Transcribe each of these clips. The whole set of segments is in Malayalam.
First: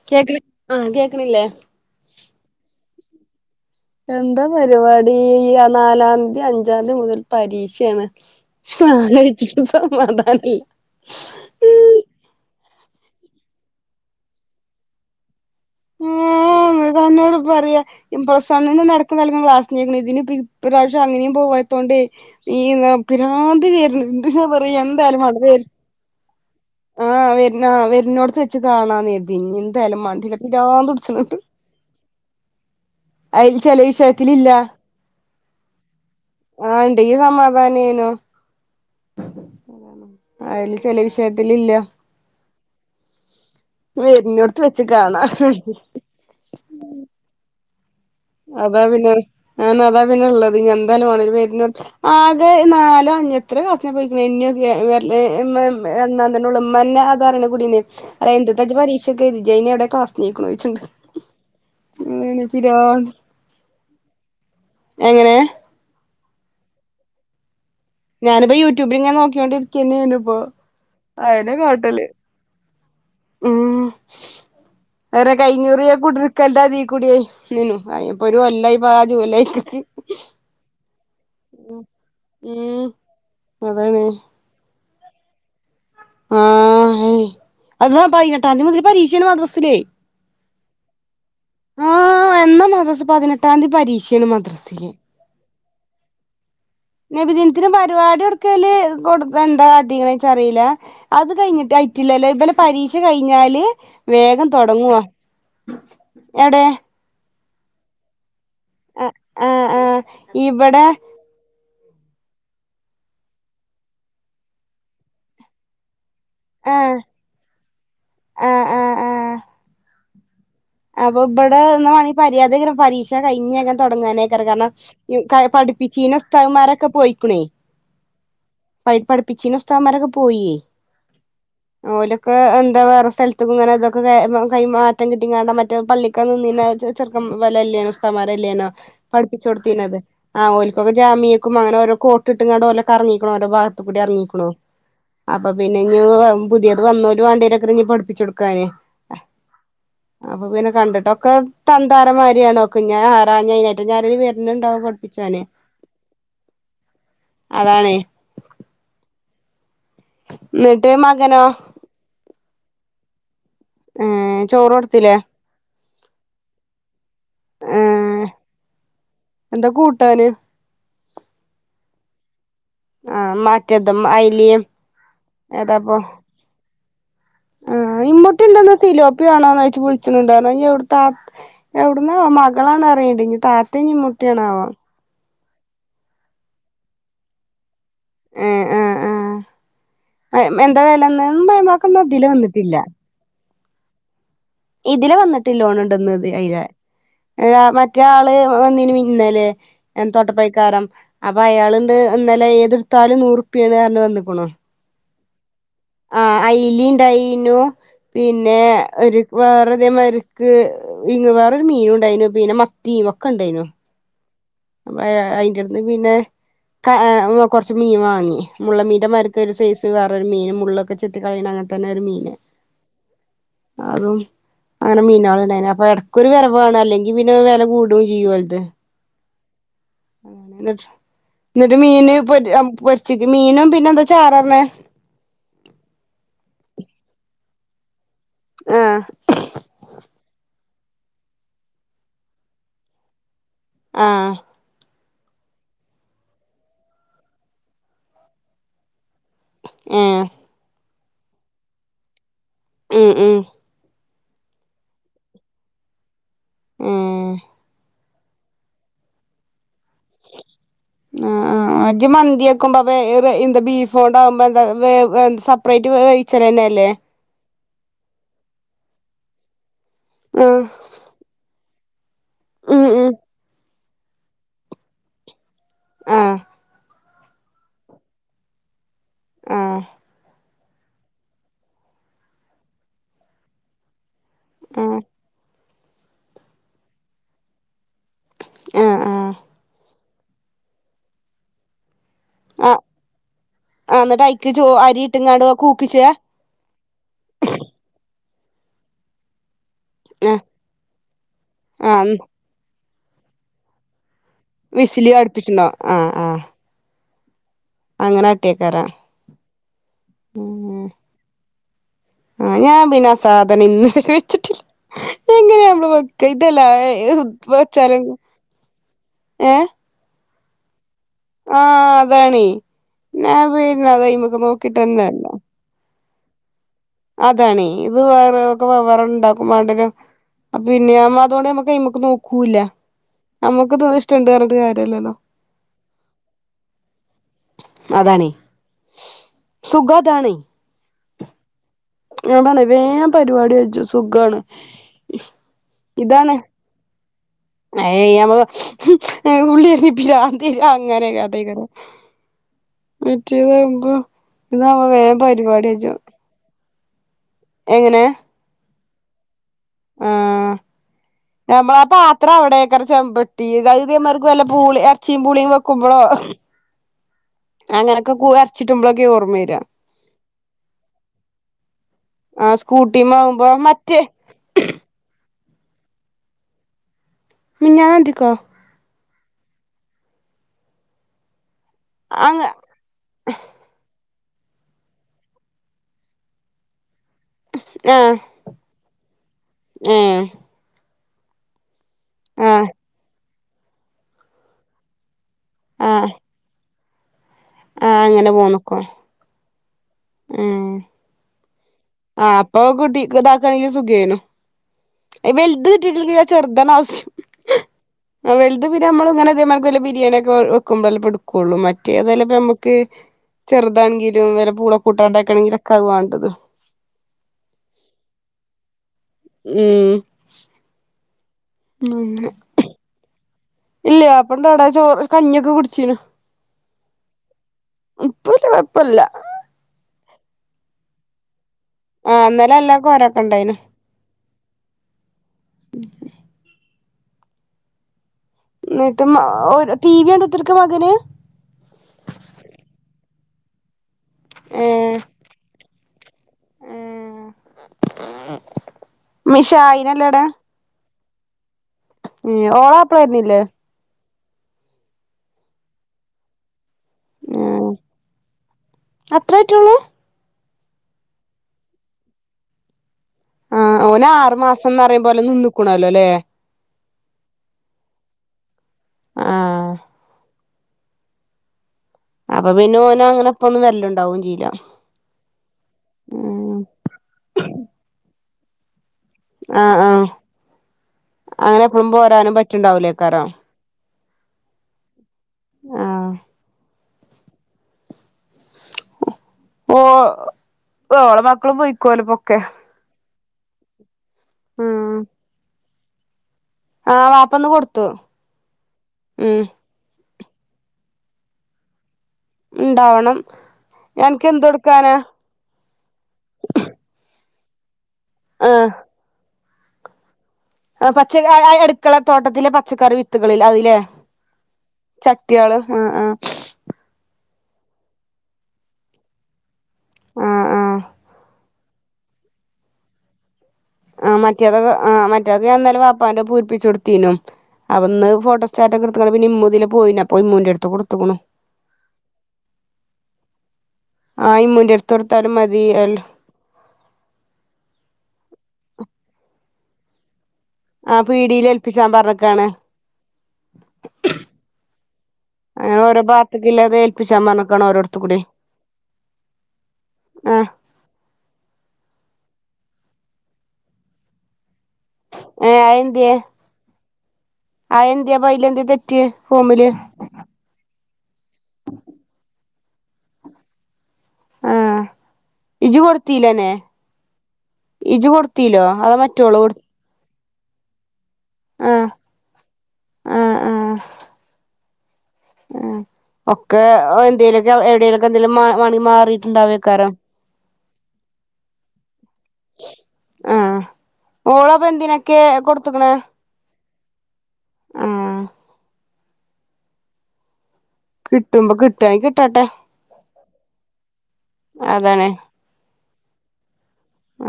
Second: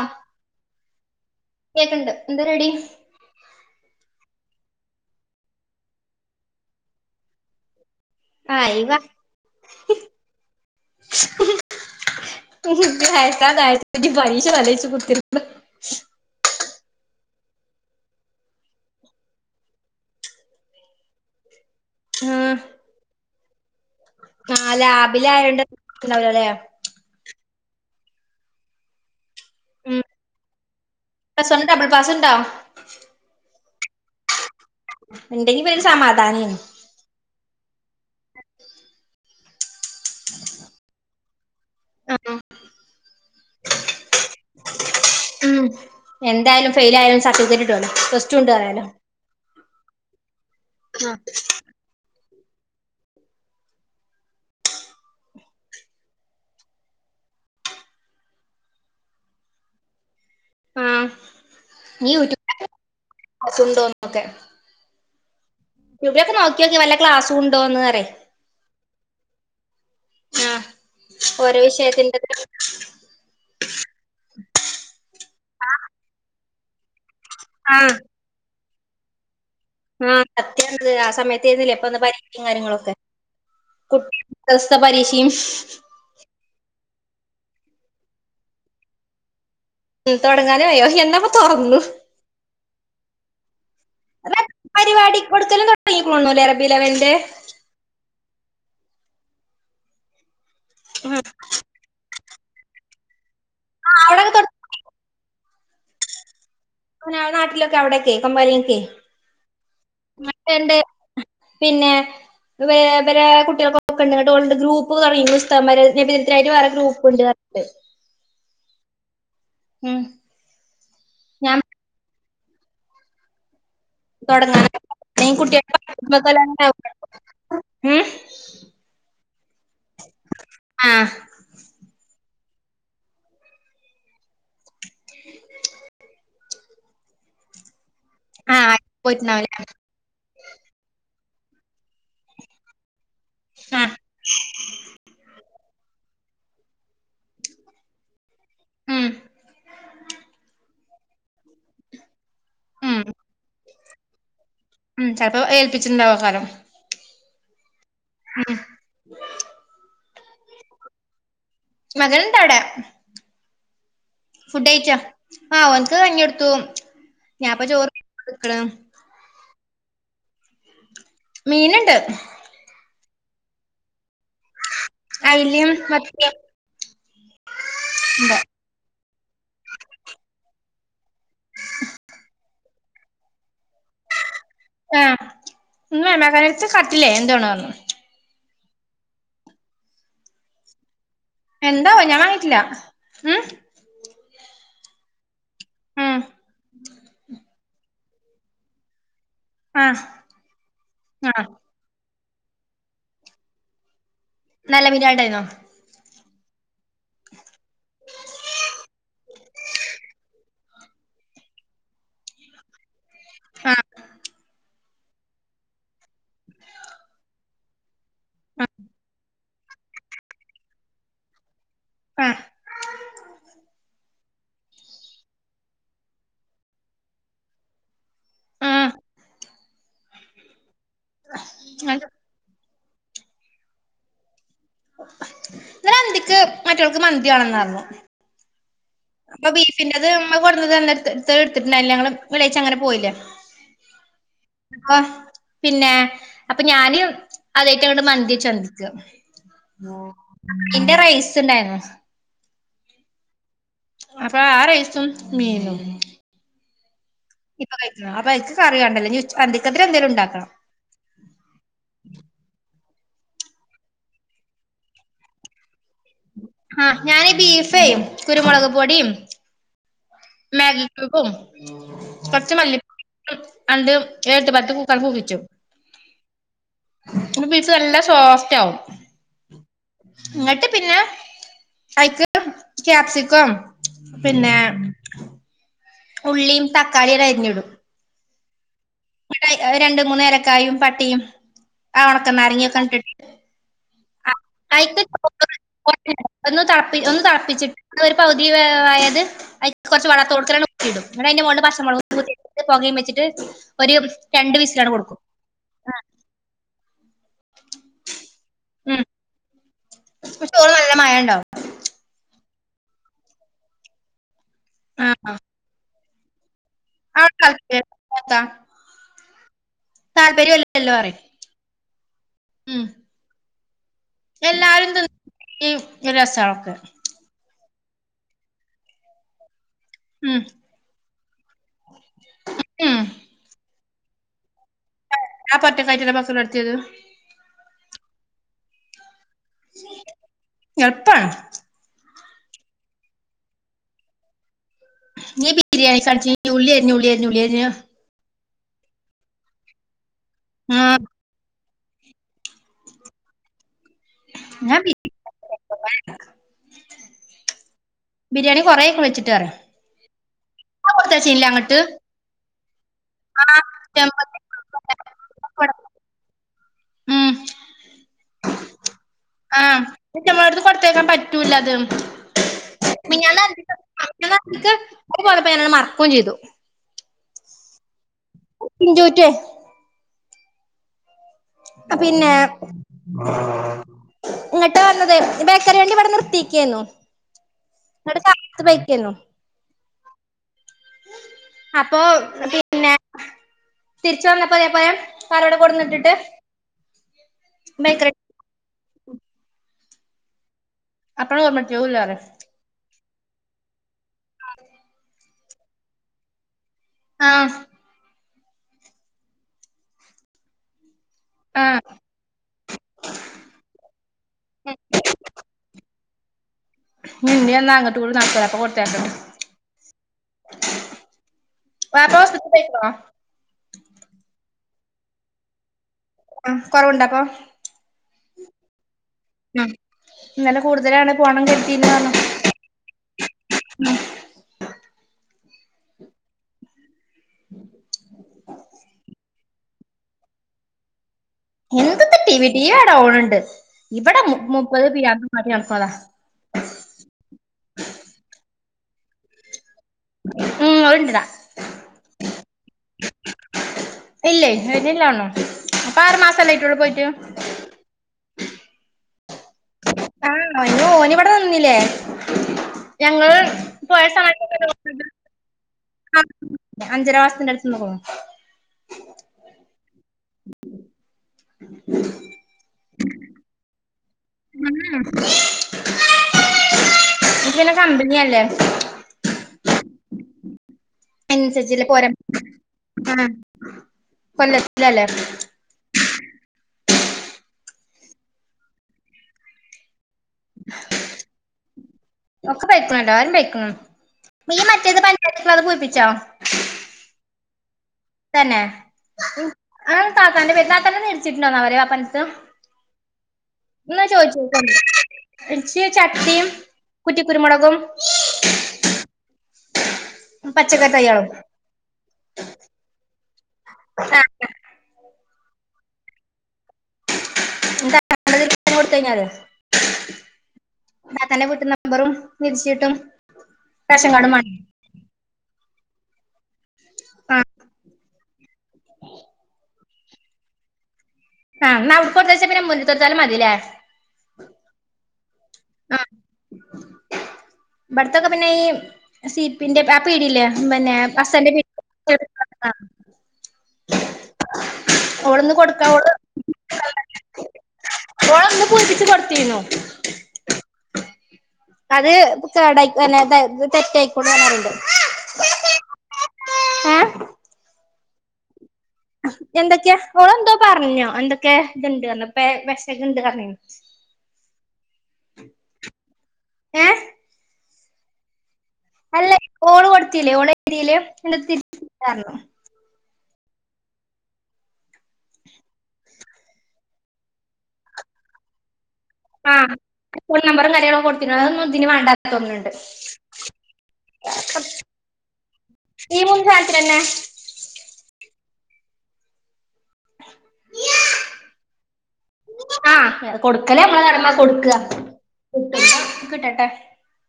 ആഹ് കേക്കണ ആഹ! കേക്കണില്ലേ? കേക്ക്ണ്ട് എന്താ പരിപാടി എന്താ പരിപാടി? ആ നാലാം തീയതി അഞ്ചാം തീയതി മുതൽ പരീക്ഷയാണ്. ആഹ് ഇവ ആലോചിച്ചിട്ടു സമാധാനില്ല ഉ ഉഖച്ചച്ച ബൈഷ വലച്ചു പുത്തി [unintelligible] ഹും! എന്നോട് പറയാ പ്ലസ് വണ്ണിൽന്ന് നടക്ക നൽകും ക്ലാസ്സിന് ഇതിന് ഇ ഇപ്രാവശ്യം അങ്ങനെയും പോ ഈ [unintelligible] ാതി വേരന [inaudible] ആല്ലേ റാബില ആയോണ്ട്ല്ലേ ആ ആ വരുന്നോട്ത്ത് വച്ച് കാണാന്നേ ന്ന ഉം എന്തായാലും മണ്ടിലട്ടി ര തുടിച്ചട്ടണ്ട് പ്ലസ് വൺ ഡബിൾ പാസ് ഉണ്ടോ അ [inaudible] ചില വിഷയത്തിലില്ല. ഉണ്ടെങ്കിൽ വല്ല്യ സമാധാനം. ആഹ! ഇണ്ടെങ്കി സമാ- വാനേനോ. അതില് ചിലം ആഹ് [inaudible] കാണാ ഉം എന്തായാലും ഫെയിൽ ആയാലും സർട്ടിഫിക്കറ്റ് - അതാ പിന്നെ ആ അതാ പിന്നെള്ളത് എന്തായാലും വേണ പേ നാലോ അഞ്ഞ എത്ര ക്ലാസിനെ പോയിണാം ത ഉമ്മന്നെ അതറ കുടീേ അ എന് പരീക്ഷയൊക്കെജനടെ ക്ലാസ് [unintelligible] നീക്കണോിച്ചുണ്ട് ആഹ് [inaudible] ക്ലാസ്സുണ്ടോന്നൊക്കെ എങ്ങനെ എവിടെ നോക്കിയോക്കി വല്ല ക്ലാസും ഉണ്ട് ഞാനിപ്പോ യൂട്യൂബിൽ ഇങ്ങനെ നോക്കോണ്ടിരിക്കന്നെ ഇപ്പൊ ആഹ് അയിനെ ഓരോ കാട്ടല് വിഷയത്തിന്റെത് ഉം വേറെ കഴഞ്ഞൂറ് രൂപ കൊടുക്കല്ല [inaudible] പാത കുടിയ [inaudible] നിനുപ്പൊ ഒരു എല്ല [inaudible] ാജോലേക്ക [inaudible] ആഹ സത്യ ആ സമയത്ത്ന്നില്ല ഇപ്പ പരീക്ഷയും ഉം കാര്യങ്ങളൊക്കെ അതാണ് കുട്ടിക സ പരീശയും ആഹ! ഉം അള്ളോഹ് പയിനട്ടാതി മുതൽ പരീഷയാണ് മദ്ര ഉം തൊടങ്ങാനായോ എന്നപ്പോ തോറന്നു ആഹ് എന്നാ മദ്രസ് പതിനെട്ടാം തീയതി പരീക്ഷയാണ് അ മദ്രസില് പരിപാടി കൊടുക്കലും തൊടങ്ങിക്കുണുല്ലേ അറബില വെ നബിദിനത്തിന് പരിപാടി എടുക്കാല് ഇത് ഇപ്പൊ എന്താ കാട്ടിക്കണേ എനീച്ചറിയി ആഹ് അത് കഴിഞ്ഞിട്ടി ഐറ്റിലല്ലോ ഇന്നലെ പരീക്ഷ കഴിഞ്ഞ് കഴിഞ്ഞാല് അവിടൊക്കെ വേഗം തൊട തൊടങ്ങുവ എവ്ടെ നാട്ടിലൊക്കെ അവിടൊക്കെ കമ്പലി ആ ആഹ് ആഹ് ണ്ട് ഇവിടെ പിന്നെ വേ വേരെ കുട്ടികൾകൊക്കെ ഉണ്ടുട്ടോ ഗ്രൂപ്പ് കളി ഉസ്തന്മാരെ നബി ഇത്രായിട്ട് വേറെ ആഹ് ഗ്രൂപ്പ്‌ണ്ട് ഞ്ഞിട്ട് ആ ഉം അപ്പൊ ഞാൻ ഇവിടെന്നാ മര്യാതകര പരീക്ഷ കഴിഞ്ഞ തൊടങ്ങാനൊക്കെ തുടങ്ങാൻ കാരണം പഠിപ്പിച്ചീന ഉസ്താദ് കുട്ടികളെ മാരൊക്കെ പോയിക്കണേ ഉം പഠിപ്പിച്ചീ ഉസ്തകന്മാരൊക്കെ പോയിേ ആഹ് ഓല ക്ക് എന്താ വേറെ സ്ഥലത്തും ഇങ്ങനെ അതൊക്കെ കൈ കൈമാ അറ്റം കിട്ടിങ്ങാണ്ട് മ പള്ളിക്കാ നിന്നേനെ ചെറുക്ക വലല്ലേ തോ മരല്ലാര്ന്നൊ ആഹ് പഠിപ്പിച്ച് പോയിട്ടുണ്ടാവുംല്ലേ കൊടുത്തീത് ആ ഓൽക്കൊക്കെ ജാമ്യ ക്കും അങ്ങന ഓര കോട്ടിട്ടങ്ങാട ഓല കറങ്ങി ഓരോ ഭാഗത്ത് ആഹ് കൂടി എറങ്ങിക്കുണോ അപ്പൊ പിന്നെ ഞ്ഞു. പുതിയത് വന്നോരു വാണ്ടിയോരൊക്കീ പഠപ്പിച്ചിടും ക്കാന് ഉം ഇങ്ങന കണ്ടിട്ടൊക്കെ തന്താരമാരിയാണോക്ക ഞാ ഉം ഹാരാഞ്ഞേ നെ എന്നാല് വെ പിന്നുണ്ടാവും ഉം ചെലപ്പോ പൊടിപ്പിച്ചാണ് ഏൽപ്പിച്ചിട്ടുണ്ടാവക്കാരം അതാണേ ഉം എന്നിട്ട് മകനോ മകനുണ്ടവിടെ ഏ ചോറ് ഫുഡ്ഴിച്ച കൊടുത്തില്ലേ ആ ഓൻക്ക് കഞ്ഞി കൊടുത്തു ഞാൻപ്പ ഏ ചോറ്കോടുക്കണ് എന്താ കൂട്ടാന് മീന്ണ്ട് ആഹ് മാറ്റേത് അയില് അയിലയും ഏതാപ്പൊ മത്തിയും ആ ഇമ്മുട്ടി ഉണ്ട് ഇന്ന് തിലോ ആണോന്ന് ചോയിച്ച് വിളിച്ച്ണ്ണ്ട് ഇനിയുടുത്തപ്പോ എവിടനാവോ മളാണ് പറയിണ്ട് ഞ് താത്തെ ഞ് ഉമ്മു റ്റണാ വോ ഉമ്മാ മയമകന്റട്ത് കട്ടില്ലേ എന്തണന്ന് പറഞ്ഞു ആ ആ ആ എന്താ വേലന്ന് എന്താവോ ഞാൻ വാങ്ങിട്ടില്ല ഉം ഇതില് വന്നി ലോൺ ഉണ്ട ഉം അയിലെ അല്ല മ മറ്റേ ആള് വന്നീനി മിനി ഇന്നലെ ആഹ് തോട്ടപ്പടിക്കാരം അപ്പൊ ആഹ് അയാളണ്ട് നന്നല ഏത് ഇട്ത്താലും നൂറുപ്പാണ് ആ ണ് വന്ന നല്ല മിനണ്ടായിരുന്നോ [inaudible] ആ അയ്ല ഇണ്ടായിന്നു പിന്നെ ഒരു വേറെ ഇതേ മാതിരിക്ക് ഇ വേറൊരു മീന ഉണ്ടായിന് പിന്നെ മത്തി ഓ ഒക്ക ഇണ്ടായിനു ആഹ് അ അയിന്റെടുന്ന് പിന്നെ ക്ക കൊറച്ച് മീൻവാ ങി മുള്ളൻ മീനിന്റെ മതി ഒക്ക ഒരു സൈസ് വേറൊ മീൻ മുള്ളൊക്കെത്തി ചെത്തി കളയ അങ്ങ ത്തനെ ഒരു മീന് ആഹ് അതും അങ്ങനെ മീനാൾ ഉണ്ടായിനെ അപ്പൊ ഇടക്കൊ ഒരു വേരവാണ് അല്ലെങ്കിൽ പിന്നെ വില കൂടുക ചെയ്യും ഓലത് ആഹ് ഏ ഇന്നട്ട് എന്നിട്ട് മീന് ഇന്നലെ [unintelligible] പൊരിച്ചക്ക മീനും പിന്നെ എന്താ ചാറ് പറഞ്ഞേ ന്ന് അന്തിക്ക് മറ്റോൾക്ക് മന്തി വാണെന്ന് പറഞ്ഞു ആ അപ്പൊ ബീഫിന്റെ ഉമ്മ കൊടുത് എടുത്തിട്ടുണ്ടായില്ല ഞങ്ങള് വെള്ളിയാഴ്ച അങ്ങനെ പോയില്ലേ ആ അപ്പോ പിന്നെ അപ്പൊ ഞാന് അതെ യിറ്റ് അങ്ങോട്ട് മന്തി വെച്ച് അന്തിക്ക് ആ ഏഹ് പിന്നെ റൈസ് ഉണ്ടായിരുന്നു ഉം ഉം അപ്പൊ ആ റൈസും മീനും ഏഹ് ഇപ്പായി [unintelligible] ആ അപ്പ എനിക്ക് കറിയാണ്ടല്ലേ ഇഞ്ഞ് [unintelligible] ആ ആ അ ‌ഇജ് മന്തി വെക്കുമ്പം വേറെ എന്താ ബീഫോണ്ടാവുമ്പോ എന്താ വേ എ സെപ്പറേറ്റ് വേവായി ആഹ് ഞാനി ബീഫ് [unintelligible] കുരുമുളക് പൊടിയും ആഹ് മാഗിക്യുബും കൊറച്ച് മല്ലിപൊടി ഉം ഉം [unintelligible] അണ്ട് ഏട്ട് പത്ത് കൂകാ കൂകിച്ചു ആഹ് പീസ് നല്ല സോഫറ്റ് ആവും ആഹ് ഇങ്ങട്ട് പിന്നെ ഐക്ക് ക്യാപ്സിക്കം പിന്നെ ആഹ് ഉള്ളിയും തക്കാളി അരിഞ്ഞിടും ആഹ് ആഹ് അത് രണ്ടും മൂന്നേലക്കായും പട്ടയും ആ ഒണക്ക നാരങ്ങിയൊക്കെ ആഹ് അണ് ആഹ് എന്നിട്ട് അയിക്ക് ചോ അരി ഇട്ട് ഇട്ട്ങ്ങാണ്ട് കൂക്കിച്ചേ [unintelligible] ഒന്ന് തളപ്പിച്ചു ഒന്ന് തളപ്പിച്ച് [unintelligible] പൗതി വേവയത് അ കൊർച്ച് ആഹ് വളത്തോട്ക്കനണ് മുക്കിടും ഇന്നിട്ടയ്ന്റെമോൾല് ആഹ് പച്ചമൊളകു കുത്തിട്ടിട്ട് പോകിം വെ [unintelligible] ഒരു വിസിലി കൊടുക്കും അടുപ്പിച്ചിണോ ആ ആ അങ്ങനെ അട്ടിയക്കാരം ഉം ചോറ് നല്ല മായംണ്ടാവും ആ ഞാൻ പിന്നെ സാധനം ഇന്ന് വരെ വെച്ചിട്ടില്ല ആ അവിടെ [unintelligible] വെച്ചാലും താല്പര്യം ഏഹ് താല്പര്യല്ലല്ലോറിം ആഹ് ആണേയ് ഞാൻ വീ പി അത ഇ [unintelligible] മക്ക് എല്ലാരും തിന്ന് നോക്കിട്ടന്നല്ലോ ഈ ഒരു രസവാ അതൊക്കെ അതാണീ ഇത് വേറെക്കെ വെവ്വേറെണ്ടാക്കും വാണ്ട്യെരും ഉം അ പിന്നെമ്മ [unintelligible] നോക്കൂല ഉം നമുക്ക് ണ്ട്ം [unintelligible] ആ പട്ടക്കായി ചന മക്കൽ അടുത്തിത് അതാണി എപ്പ താണ് വേഗം പരിപാടി സുഖമാണ് നീ ബിരിയാണി കടിച്ച ഉള്ളി അരി മഴ പെയ്യാൻ പോവ ഉള്ളി അരിഞ്ഞിട്ട ഇല്ല ആ അങ്ങനെയക്ക അതേയക്കണ് വിറ്റിയത് ഉം ഞാൻ ബിരിയാണി ഇതാവുവേഗം പരിപാടി അജോ ബിരിയാണി കൊറെ വെച്ചിട്ട് വരാ ആ നമ്മളാ പാത്രം അവിടെക്കറ ചമ്പെട്ടി ഇതാ ഇതേമാർക്ക്‌ വല്ല പൂളി എറച്ചിയും പൂളിയും വെക്കുമ്പോളോ അങ്ങനൊക്കെ കുവാ അരച്ചിറ്റ് ഇമ്പള് ആഹ് ചമ്മള് കൊടുത്തേക്കാൻ പറ്റൂലാത് ആ മെഞാന്ന് സ്കൂട്ടിമാവുമ്പോ മറ്റേ [unintelligible] പോയപ്പോ ഞാന് മറക്കുവും ചെയ്തു ഞാൻ അ ഒ പിൻജോന് റ്റെ പിന്നെ അങ്ങ ഇങ്ങോട്ട് വന്നത് ബേക്കറി വണ്ടി ഇവിടെ നിർത്തിയേക്കാന്നു ആഹ് എടത്ത് അപ്പത്ത് പൊയ്ക്കണു ഏഹ് അപ്പൊ ആഹ് പിന്നെ തിരിച്ച് വന്നപ്പോയാ പോയേ കാറ് ഇവിടെ കൊണ്ടുവന്നിട്ടിട്ട് ആ അങ്ങനെ പോന്നു [unintelligible] ആ ക്വത്ഒറന്നെ ആ അപ്പോ കുട്ടി കിതാക്കണെങ്കി സുഖേനു [inaudible] എ വെൽത് കിട്ടീട്ടല്ലെങ്കി ചെറുതാമ ആ ആ വൽത് പിന്നമ്മള് ഇങ്ങനെ ഇതേമാർ ക്ക്‌ വല്ല ബിരിയാണിയൊക്കെ വെയ് വെക്കും ബല്ലപ്പോഴും. കുള്ളും ആ മറ്റേതേലപ്പ മ്മക്ക് ചെറുതാണെങ്കിലും വേറെ പൂളോ കു ട്ടാണ്ടെക്കാണെങ്കില് ക്കതുവ തദമ് നി ഇനീ എന്നാങ്ങട്ടൂ പോ [unintelligible] മ് വാപ്പോ സിറ്റ ബെയിക്ക്വ. ഇല്ല്യാ അപ്പണ്ടവിടെ ചോറ് കഞ്ഞിയൊക്കെ കുടിച്ചീന്. ആ കൊറവുണ്ടപ്പൊ? ഇപ്പ ഒരു കൊഴപ്പോല്ല ഉം ഇന്നലെ കൂടുതലാണ് പോകണം ആ ഇന്നലെ എല്ലർക്കും ഒരോക്കെണ്ടായിന് ഉം എന്നിട്ട് ടി വി കണ്ടു കുത്തീരിക്ക മകന് എന്തുട്ട് ടി വി, ടി വി അവിടെ ഓടുന്നുണ്ട് ഇവിടെ മു മുപ്പത് പിരാന്ത് താ മിഷായി ഉം ഉരുണ്ടിതാ ശ് ഉം ഓള അപ്പളായിരുന്നില്ലേ? ഇല്ലേ വരുന്നില്ല തോന്നുന്നു അപ്പൊ ആറു മാസല്ലേ ആയിട്ടുള്ളു പോയിട്ടു? അത്രായിട്ടുള്ളൂ? ആ ഇന്നോനിവിടെ നിന്നില്ലേ. ഞങ്ങള് ആ പോയ ഓനാറു മാസം സമയത്ത് ഫറയുമ്പോലെ നിന്നിക്കണല്ലോ അല്ലേ? അഞ്ചരമാസത്തിന്റടുത്ത്ന്ന് നിന്നുക്കുണു ആ അപ്പൊ പിന്നോനങ്ങനെപ്പൊന്നും വരലോണ്ടാ ണ്ടാവ്വോ ഉം പിന്നെ കമ്പനിയല്ലേ? ആ ആ അയിനനുസരിച്ചല്ലേ പോര പറ്റുണ്ടാവൂലേക്കാരം ഉം കൊല്ലത്തിലല്ലേ? ആഹ് ഓ ഓളെ മക്കളും പോയിക്കോല് ഇപ്പൊക്കെ ഒക്കെ പേയ്ക്ക്ണു എല്ലാരും പൈക്ണ് നീ മറ്റേത് പഞ്ചായത്ത്‌ക്ക്ള്ളത് പൂര് [unintelligible] ആ വാപ്പ ന്ന് കൊട് തന്നെ ആ താത്താന്റെ പേര് തല നെര്ച്ചിട്ടുണ്ടോന്നാവലെ വാപ്പൻ്റെ ഇണ്ടാവണം ന്നാ അനക്ക് എന്ത് ചോയ്ച്ചോക്കണ്ടി കൊടുക്കാനാ ച്ച് ചട്ടിം കുറ്റി കുരുമൊളകും ട് ട് ആ പച്ച കായ് അടുക്കള തോട്ടത്തിലെ പച്ചക്കറി വിത്തുകൾ ലേ അഹ് ലേ ആ ചട്ട്യാള് ആ ആ കൊടുത്തു കഴിഞ്ഞാൽ ആഹ് ആഹ് താത്താന്റെ വീട്ട്ന്ന് നമ്പറും വിരിച്ച് കിട്ടും ആ മറ്റേതൊക്കെ ആ മറ്റൊക്കെ ഞാൻ ഇന്നലെ പ്പാന്റെ പൂരിപ്പിചൊട്തു ത്തീനു ആ അപ്പന്ന് ഫോണ് [unintelligible] പിന്നെമ്മുതിലെ പോയിനു അപ്പൊ മ്മൂന്റെട്ത്ത് കൊട്ത്ത്ക്ക്ണു. ആ ന്ന അവിട്ക്ക് കൊടുത്തയച്ച [unintelligible] മതില്ലേ താലുംമ ഇയൽ തൊക്കെ പിന്നെ ഈ സിപ്പിന്റെ ആ പീട്യല്ലേ പിന്നെ ആഹ് പീടിയേല് പസന്റെ പീ ഏൽപ്പിച്ചാൻ [unintelligible] പറഞ്ഞ്ക്കാണ് [unintelligible] ഓളൊന്ന് അങ്ങനെ കൊടുക്ക ഓരോ ഭാഗത്ത്ക്ക്ള്ളത് ഏൽപ്പിച്ചാൻ പറഞ്ഞ്ക്കാണ് ഓരോട്ത്ത്ക്കൂടി ഓളൊന്ന് പൂരിപ്പിച്ച് കൊടുത്തിര്ന്നു ആഹ് അത് കേടായി പിന്നെ തെറ്റായ്കുണു ഏ അയെന്ത്യെ ഏ അയെ ന്ത്യെപ്പ യിലെന്തേ തെ എന്തൊക്കെയാ ഓളെന്തോ പർഞ്ഞു എന്തൊക്കെ ത്ണ്ട്ർന്ന് ഏ പെഷക്ണ്ട്ർഞ്ഞീനി ആ ഇജ്ജ് കൊടുത്തിലന്നെ ഏ ഇജ്ജ് കൊടുത്തീലോ അത് മറ്റോള് കൊ ത്തീലെ ഓളെ തീല് [unintelligible] ആ ആ ആ ഒക്കെ എന്തേലൊക്കെ എവിടേലൊക്കെ എന്തേലും മ മാണി ആഹ് വീട്ടുണ്ടാവെക്കാരം ഫോൺ നമ്പറും കാര്യങ്ങളും കൊടുത്തിനു അഹൊന്നും ഇതിന് വാണ്ട ആഹ് ഓളപ്പൊ എന്തിനൊക്കെ കൊടുത്ത്ക്ക്ണ് ഈ മുൻ രാത്രന്നെ ആഹ് കിട്ടുമ്പോ കിട്ടാണെങ്കി കിട്ടട്ടെ ആഹ് കൊടുക്കലേ നമ്മള കടമ്മ കൊടുക്കുക അതാണ് കൊ കിട്ടട്ടേ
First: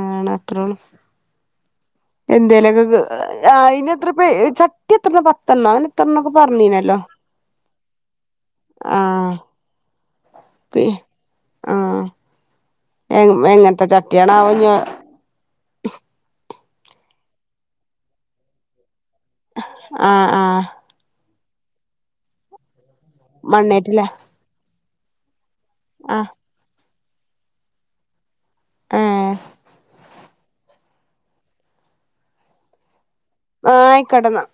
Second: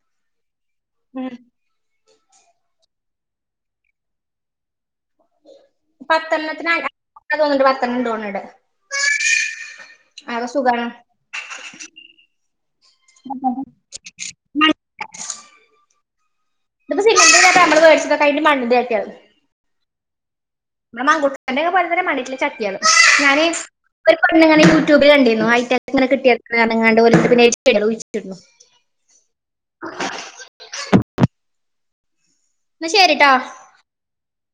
ആണ് ത്രം എന്തേലു ഒക്കെ. [unintelligible] ആഹ് അയ്ന് എത്ര [unintelligible] പേ ചപ് പ എത്രണ പത്തെണ്ണം അ [unintelligible] ന് എത്രണ്ണൊക്കെ പത്തെണ്ണത്തിന് പറഞ്ഞീനല്ലോ തോന്നുന്നുണ്ട് പത്തെണ്ണം തോന്നുന്നുണ്ട് ആഹ് അതൊക്കെ പി സുഖാണ് ആ എ എങ്ങനത്തെ ചട്ടിയണ വേഞ്ഞ് [unintelligible] ഇപ്പ സിമന് നമ്മള് [unintelligible] ച്ചക്ക കി് മണ്ണിക്ക [unintelligible] ആഹ് ആഹ്. നമളെ മങ്കുട്ക്കന്റെ ഒക്കെ പോലെ തന്നെ മണ്ണ് [unintelligible] ട്ടില ചട്ട്യേള് ഞാന് മണ്ണേറ്റില്ലേ ഒരു പെണ്ണുങ്ങള. [unintelligible] ടൂബിൽ കണ്ടീന്നു ഇങ്ങനെ ആഹ് കിട്ടിയത് ട്ക്ക്ണ് അറ്ണ് ക്കാണ്ട് ഏഹ് [unintelligible] ല [unintelligible] ന്ന ശെരിട്ട് ആഹ് ആയിക്കേട്ടന്ന.